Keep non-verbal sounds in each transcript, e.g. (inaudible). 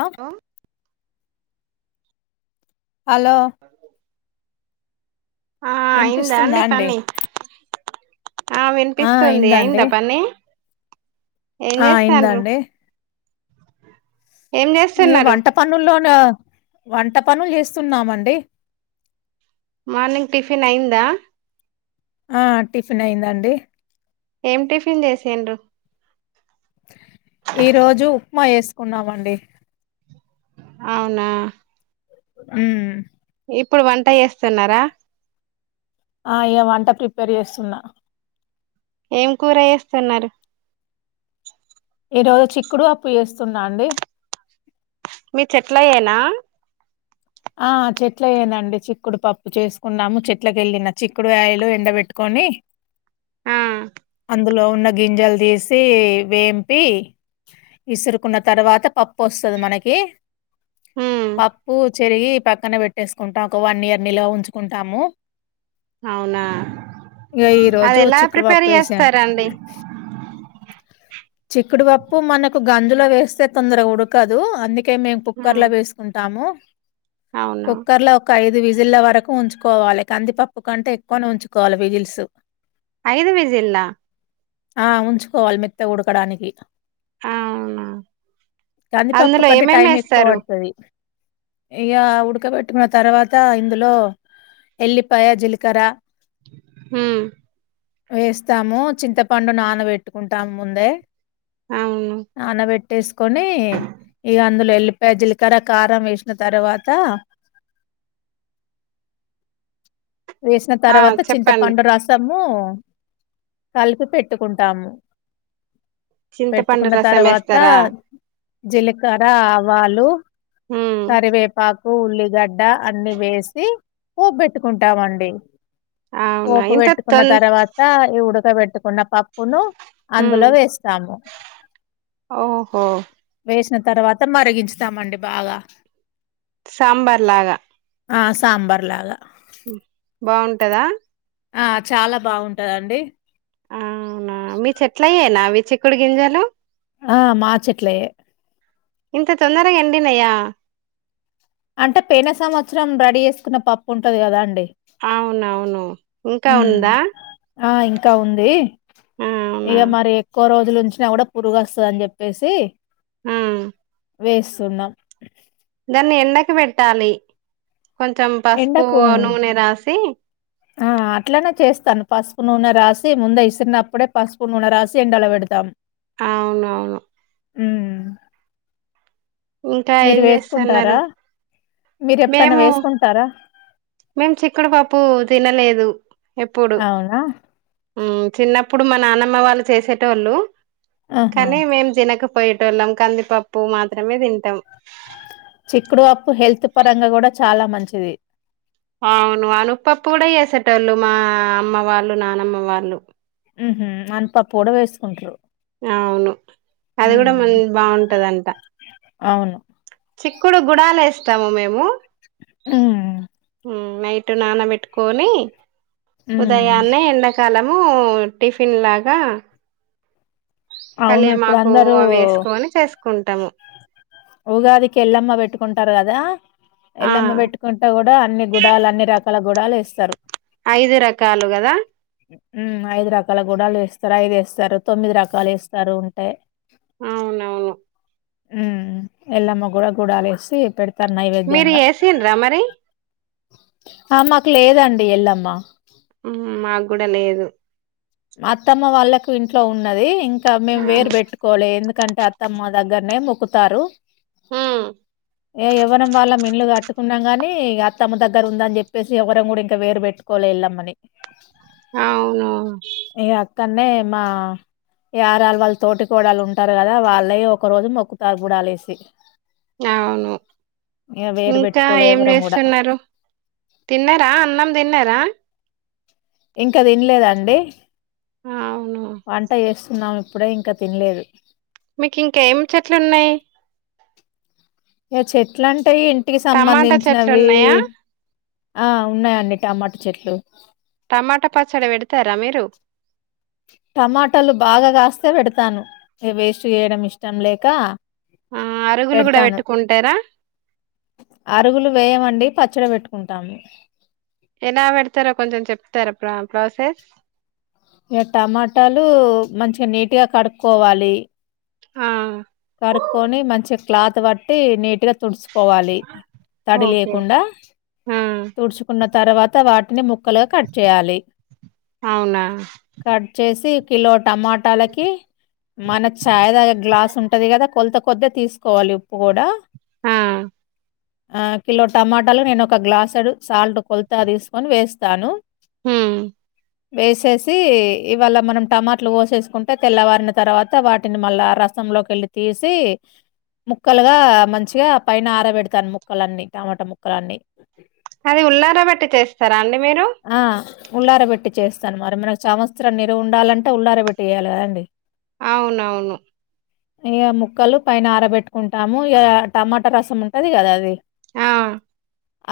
ఆ hello hello ఆ అయిందా అండి పని ఆ వినిపిస్తుంది అయిందా పని ఏం ఆ చేస్తాండ్రు అయిందండి ఏం ఏ చేస్తున్నారు వంట పన్నుల్లోనో వంట పనులు చేస్తున్నామండి మార్నింగ్ టిఫిన్ అయిందా ఆ టిఫిన్ అయిందండి ఏం టిఫిన్ చేసిండ్రు ఈరోజు ఉప్మా చేసుకున్నామండి అవునా ఉ ఇప్పుడు వంట చేస్తున్నారా ఆ అయ్య వంట కి ప్రిపేర్ చేస్తున్నా ఏం కూర చేస్తున్నారు ఇ రోజు చిక్కుడు వప్పు చేస్తున్నా అండి మీ చెట్లయేనా ఆ చెట్ల ఏ నండి చిక్కుడు పప్పు చేసుకున్నాము చెట్లక ఎళ్ళిన చిక్కుడు గాయలు ఎండబెట్టుకొని ఆ అందులో ఉన్న గింజలు తీసి వేంపి ఇసురుకున్న తర్వాత పప్పు వస్తది మనకి ఉమ్ పప్పు ఇయి పక్కన పెట్టేసుకుంటాం ఒక వన్ ఇయర్ నిల్వ ఉంచుకుంటాము అవునా ఇగ ఈ అది రోజు ఎలా చిక్కుడు ప్రిపేర్ పప్పు వేసాను. చేస్తారండి చిక్కుడుపప్పు మనకు గంజులో వేస్తే తొందరగా ఉడకదు అంది ఓకే మేం ఉమ్ కుక్కర్ల వేసుకుంటాము అవునా కుక్కర్ ల ఒక ఐదు విజి జిల్ల వరకు ఉంచుకోవాలి కందిపప్పు కంటే ఎక్కువనే ఉంచుకోవాలి విజిల్సు ఐదు విజిలా ఆ ఉంచుకోవాలి మె తగా ఉడకడానికి అవునా కందిపప్పు అందులో కంటే ఏమేమి టైం ఎక్కువ వేస్తారు పడతది ఇగ ఉడకబెట్టిన్న తర్వాత ఇందులో ఎల్లిపాయ జిలకర్ర ఊ వేస్తాము చింతపండు నానబెట్టుకుంటాం ముందే అవును నానాబెట్ ట్టేసుకొని ఇగ అందులో ఎళ్లిపాయ జీలకర్ర కారం వేసిన తర్వాత వేసిన ఆ తర్వాత చింత చెప్పండి పండు రసము కలిపి పెట్టుకుంటాము చింతపండు రసం ఏస్తరా జిలకర్ర ఆవాలు ఉమ్ కరివేపాకు ఉల్లిగడ్డ అన్ని వేసి పోబెట్టుకుం ట్టామండి అవునా పోపు ఇంత వెట్టుకున్న తొన్ తర్వాత ఇవుడు ట్ల పెట్టుకున్న పప్పును హ్మ్ అందులో వేస్తాము ఓహో వేసిన తర్వాత మరిగించుతామండి బాగా సాంబార్ లాగా ఆ సాంబార్ లాగా బాగుంటదా ఆ చాలా బాగుంటదండి అవునా మీ చెట్ల అయేనా మీ చిక్కుడు గింజల్ ఉ ఆ మాచట్లయే ఇంత తొందరగా ఎండినయ్యా అంటే పెన సంవత్సరం రెడీ చేసుకున్న పప్పు ఉంటది కదా అండి అవునవును ఇంకా హ్మ్ ఉందా ఆ ఇంకా ఉంది ఆ అవునా ఇంగ మరి ఎక్కువ రోజ్ ఇందు నుంచి నా కూడా పురుగు వస్తది అని చెప్పేసి ఆ వేస్సు న్నాం దాన్ని ఎండకి పెట్టాలి కొంచెం పసుపు ఎండకు నూనె రాసి ఆ అట్లనే చేస్తాను పసుపు నూనె రాసి ముందఅయ్ ఇసిరినప్పుడే పసుపు నూనె రాసి ఎండలో పెడతాం అవునవును ఉమ్ ఇంకా మీరు ఏం చేస్తున్నారు వేసుకుంటారా మీరు ఎప్పుడన్నా మేము వేసుకుంటారా మేము చిక్కుడుపప్పు తినలేదు ఎప్పుడు అవునా ఉమ్ చిన్నప్పుడు మా నాన్నమ్మ వాళ్ళు చేసేటో ళ్ళు ఆహా కనీ మేమ్ జినక పోయేటోళ్ళం కందిపప్పు మాత్రమే తింన్ చిక్కుడు పప్పు హెల్త్ పరంగా కూడా చాలా మన్ చిది అవును ఆ అమ్మ వాళ్ళు నానమ్మ వాళ్ళు ఉహు అనపప్పు కూడా వేసుకుంట్రూ అవును అది కూడా మన్ బాగుంటదంట అవును చిక్కుడు గుడాలేస్తాము మేము ఉమ్ ఉమ్ నైటు నాన వెట్టుకో ని హ్మ్ ఉదయాన్నే ఎండకాల మో టిఫిన్ లాగా అవును ఇప్పుడు కళ్యామాకు అందరూ అవి వేసుకొని చేస్ కుంటాము ఉగాదికి ఎళ్ల్లమ్మ పెట్టుకుంటారు కదా ఆ ఎల్లమ్మ పెట్టుకుంటా కూడా అన్ని గుడాల అన్ని రక్ క్ల గుడాలు వేస్తారు ఐదు రకాలు కదా ఉ ఐదు రకాల గూడలు వేస్తారు ఐదు వేస్తారు తొమ్మిది రకాలు వేస్తారు ఉంటే అవునవును ఉ ఎల్లమ్మ కూడా గుడాలేసి పెడు మీరు ఎసిండ్ర మరి ఆ మాకు లేదండి ఎళ్ళమ్మా మాకు కూడా లేదు అత్తమ్మ వాళ్ళకు ఇంట్లో ఉన్నది ఇంకా మేము ఆ, వేరు పెట్టుకోవాలేంది కంట అత్తమ్మ దగ్గరనే మొక్కుతారు ఉ ఏ ఎవరం వాళ్ళ మిల్లుగా కట్టుకున్నాం కాని అత్తమ్మ దగ్గర ఉందని చెప్పేసి ఎవరం కూడా ఇంకా వేరు పెట్టుకోలే వెళ్ళమని అవును ఈ అక్కనే మా ఏరాల వాళ్ళ తోటి కోడలు ఉంటారు కదా వాళ్ళ ఒక రోజు మొక్కుతో పడాలేసి అవును వేరు ఇంకా పెట్టుకోలే ఏం ఎవరం కూడా చేస్తున్నారు తిన్నారా అన్నం తిన్నారా ఇంకా తినలేదండి అవును న్నాం ఇప్పుడే ఇంకా తినలేదు మీకి ఇంక ఏం చెట్లు ఉన్నాయి ఈ చెట్లన్ అంటె ఇంటికి టమాటా చెట్లు సంబంధించినవి ఉన్నాయా ఆ ఉన్నాయండి టమాట చెట్లు టమాట పచ్చడి పెడతారా మీరు టమాటాలు బాగా కాస్తే పెడతాను ఈ వేస్ట్ చేయడం ఇష్టం లేక ఆ అరుగులు కూడా పెడతాను పెట్టుకుంటారా అరుగులు వేయమండి పచ్చడి పెట్టుకుంటాము ఎలా పెడతారో కొంచం చెప్తారా ప్రా ప్రాసెస్ ఇక టమాటాలు మంచిగా నీట్ గా కడుక్కోవాలి ఆ కడుక్కొని మంచి క్లాత్ పట్టి నీట్ గ తుడుచుకోవాలి తడి ఓకే లేకుండా ఆ తుడుచుకున్న తర్వాత వాటి (unintelligible) ముక్కలు కట్ చేయాలి అవునా కట్ చేసి కిలో టమాటాలకి మన చాయ్ తాగే గ్లాస్ ఉ ఉంటది కదా కొలత కొద్దే తీసుకోవాలి ఉప్పు కూడా ఆ ఆ కిలో టమాటాలు నేను ఒక గ్లాసడు సాల్ట్ కొలతగ తీసుకొని వేస్తాను హు వేసేసి ఇవాళ మనం టమాట్లు కోసేసుకుంటే తెల్లవారిన తరవాత వాటిని మళ్ళా రసంలోకెళ్ళి తీసి ముక్కలుగా మంచిగా పైన ఆరబెడతాను ముక్కలన్నీ టమాటా ముక్కలన్నీ అది ఉల్లార బట్టి చేస్తారా అండి మీరు ఆ ఉల్లారబెట్టి చేస్తాను మరి మనకు సంవత్సరం నిలవ ఉండాలంటే ఉల్లారబెట్టి చెయ్యాలి కదండి అవునవును ఈ ముక్కలు పైన ఆరబెట్టుకుంటాము ఇ టమాటా రసం ఉంటది కదా అది ఆ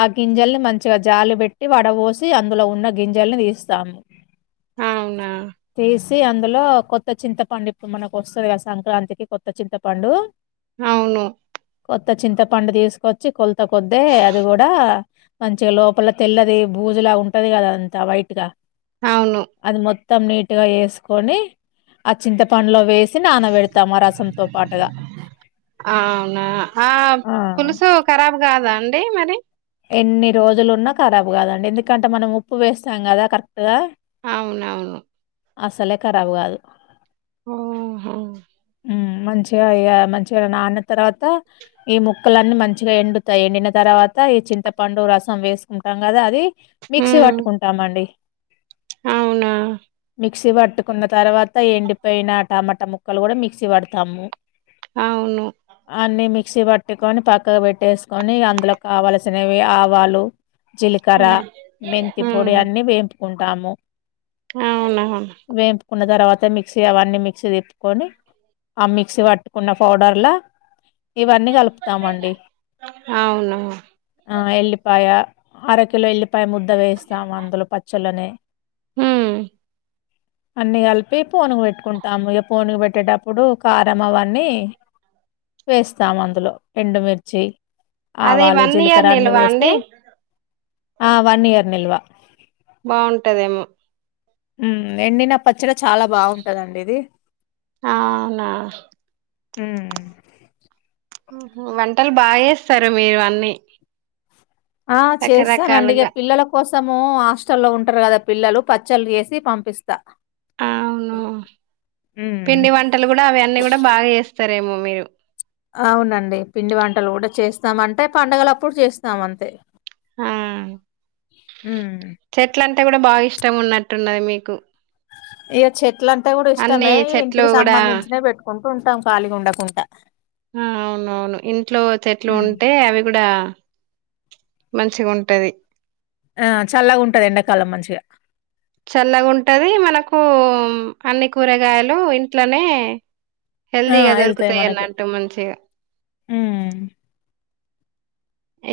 ఆ గింజల్ని మంచిగా జాలు పెట్టి వడ పోసి అందులో ఉన్న గింజల్ని తీస్తాము అవునా తీసి అందులో కొత్త చింతపండు ఇప్పుడు మనకు వస్తది కదా సంక్రాంతికి కొత్త చింతపండు అవును కొత్త చింతపండు తీసుకొచ్చి కొ కొద్దే అది కూడా మంచిగా లోపల తెల్లది బూజులా ఉంటది కదా అంతా వైట్ గా అవును మొత్తం నీట్ గా వేసుకొని ఆ చింతపండులో వేసి నానబెడతాం ఆ రసంతో పాటుగా. ఆ అవునా ఆ పులుసు కరాబ్ కాదాండి అంటే మరి ఎన్ని రోజులున్నా రాబ్ కాదండి ఎందుకంటే మనం ఉప్పు వేస్తాం కదా కరెక్ట్గా అవునవును అసలే ఖరాబ్ కాదు ఆఓ మంచిగా ఇగా మంచిగా నాన్న తర్వాత ఈ ముక్కలన్నీ మంచిగా ఎండుతాయి ఎండిన తర్వాత చింతపండు రసం వేసుకుంటాం కదా అది మిక్సీ హ్మ్. పట్టుకుంటామండి అవునా మిక్సీ పట్టుకున్న తరవాత ఎండిపోయిన టమాటా ముక్కలు కూడా మిక్సీ పడతాము అవును క్సీ పట్టుకొని పక్కకు పెట్టేసుకొని అందులో కావాల సినవి ఆవాలు జీలకర హ్మ్. మెంతి హ్మ్. పొడి అన్నీ వేంపు కుంటాము అవునవును కున్న తర్వాత మిక్సీ అవన్నీ మిక్సీ తిప్పుకొని ఆ మిక్సీ పట్టుకున్న పౌడర్లా ఇవన్నీ కలుపుతామండి అవును. ఆ ఎల్లిపాయ అర కిలో ఎల్లి పై ముద్ద వేస్తాం అందులో పచ్చళ్లనే హూ అన్ని కలిపి పోనుకు పెట్టుకుంటాము ఇగ పోనుకు పెట్టేటప్ ప్పుడు కారం అవన్నీ వేస్తాం అందులో ఎండుమిర్చి అది ఆవాలు ఇయర్ జిలకర్ర అన్ని నిల్వా వేసి అండి? అ అవన్నీ నిల్వ బాగుంటదేమో మ్మ్ ఎండిన పచ్చడి చాలా బాగుంటదండి ఇది అవునా హ్మ్మ్ వంటలు బాగా చేస్తారు మీరు అన్నీ ఆ చేస్తానండి ఇక రకరకాలుగా. పిల్లల కోసం మొత్తము హాస్టల్లో ఉంటారు కదా పిల్లలు పచ్చళ్లు చేసి పంపిస్తా అవును హ్మ్. పిండి వంటలు గుడా అవ అన్నీ గుడా బాగా చేస్తారేమో మీరు అవునండి పిండి వంటలు గుడా చేస్తామ అంటే పండగలప్పుడు చేస్తాం అంతే ఆ! హ్మ్మ్ టే కూడ బాగా ఇష్టం ఉన్నట్టున్నది మీకు ఇగ చె ట్లంటే కూడా అన్నీ ఇష్టమే ఈ చెట్లు ఇంటికి గూడా సంబంధించిన పెట్టుకుంట కుంటాం కాలిగుండకుండ ఆ అవునవును ఇంట్లో చెట్లు హ్మ్. ఉంటే అవి కూడా మంచిగుంటది ఆ చల్లగుంటది ఎండాకాలం మంచిగా చల్లగుంటది మనకు అన్ని కూరగాయలు ఇంట్లోనే ఆ! హెల్దీగా ఎళ్తాయి దొరకుతాయన్న మనకి. అంటే మంచిగా హ్మ్.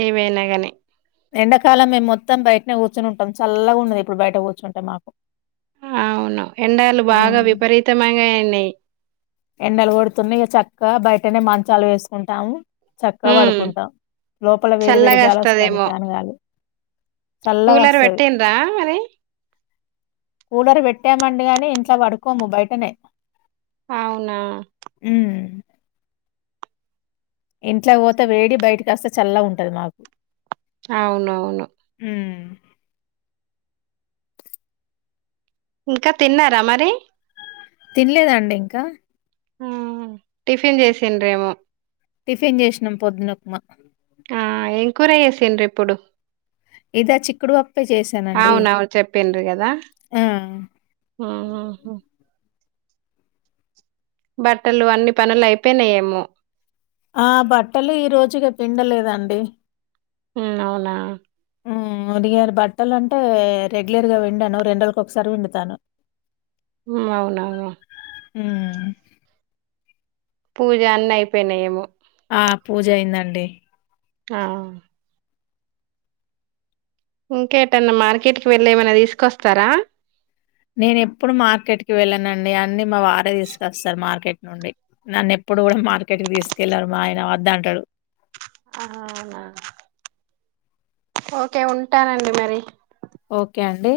ఏవైనా కాని ఎండాకాలం మేము మొత్తం బయటనే కూర్చుని ఉంటాం చల్లగా ఉన్నది ఇప్పుడు బయట కూర్చుంటే మాకు ఆ అవును ఎండలు బాగా హ్మ్. విపరీతమైనయి అయినయి ఎండలు కొడుతున్నా ఇక చక్కగా బయటనే మంచాలు వేసుకుంటాము చక్కగా ఉమ్ పడుకుంటాం లోపల వేడి వేడి చల్లగా గాలి వస్తాంది వస్తదేమో ఫ్యాన్ గాలి చల్లగా కూలర్ వస్తది పెట్టిండ్ర మరి కూలర్ పెట్టామండి గాని ఇంట్లో పడుకోము బయటనే అవునా ఉమ్ ఇంట్లో పోతే వేడి బయటకస్తే చల్లగుంటది మాకు అవునవును ఉమ్ ఇంకా తిన్నారా మరి తినలేదండి ఇంకా ఆ టిఫిన్ చేసిండ్రేమో టిఫిన్ చేసినాం పొద్దునుప్మా ఆ, ఏం కూర చేసిన్రు ఇప్పుడు? ఇదా, చిక్కుడుపప్పే చేశానండి. అవునవును చెప్పిండ్రు కదా ఆ ఉహుహు బట్టలు అన్నీ పనులూ అయిపోయినాయేమో? ఆ, బట్టలు ఈరోజు ఇగ పిండలేదండి. ఊహూ, అవునా? డిగారు బట్టలు అంటే రెగ్యులర్ గా విండాను. రెండ్రోజుల ఒకసారి విండుతాను. మ్మ్.. అవునవునా? మ్మ్ పూజ అన్నీ అయిపోయినాయేమో? ఆ, పూజ అయిందండి. ఆ ఇంకేటన్నా మార్కెట్‌కి వెళ్లి? మల్లే ఏమైనా తీసుకొస్తారా? నేను ఎప్పుడు మార్కెట్ కి వెళ్ళానండి. అన్ని మా వారే తీసుకొస్తరు. మార్కెట్ నుండి నన్ను ఎప్పుడు కూడా మార్కెట్ కి తీసుకెళ్ళారు, మా ఆయన వద్దంటడు. అవునా! ఓకే, ఉంటానండి మరి. ఓకే, అండి.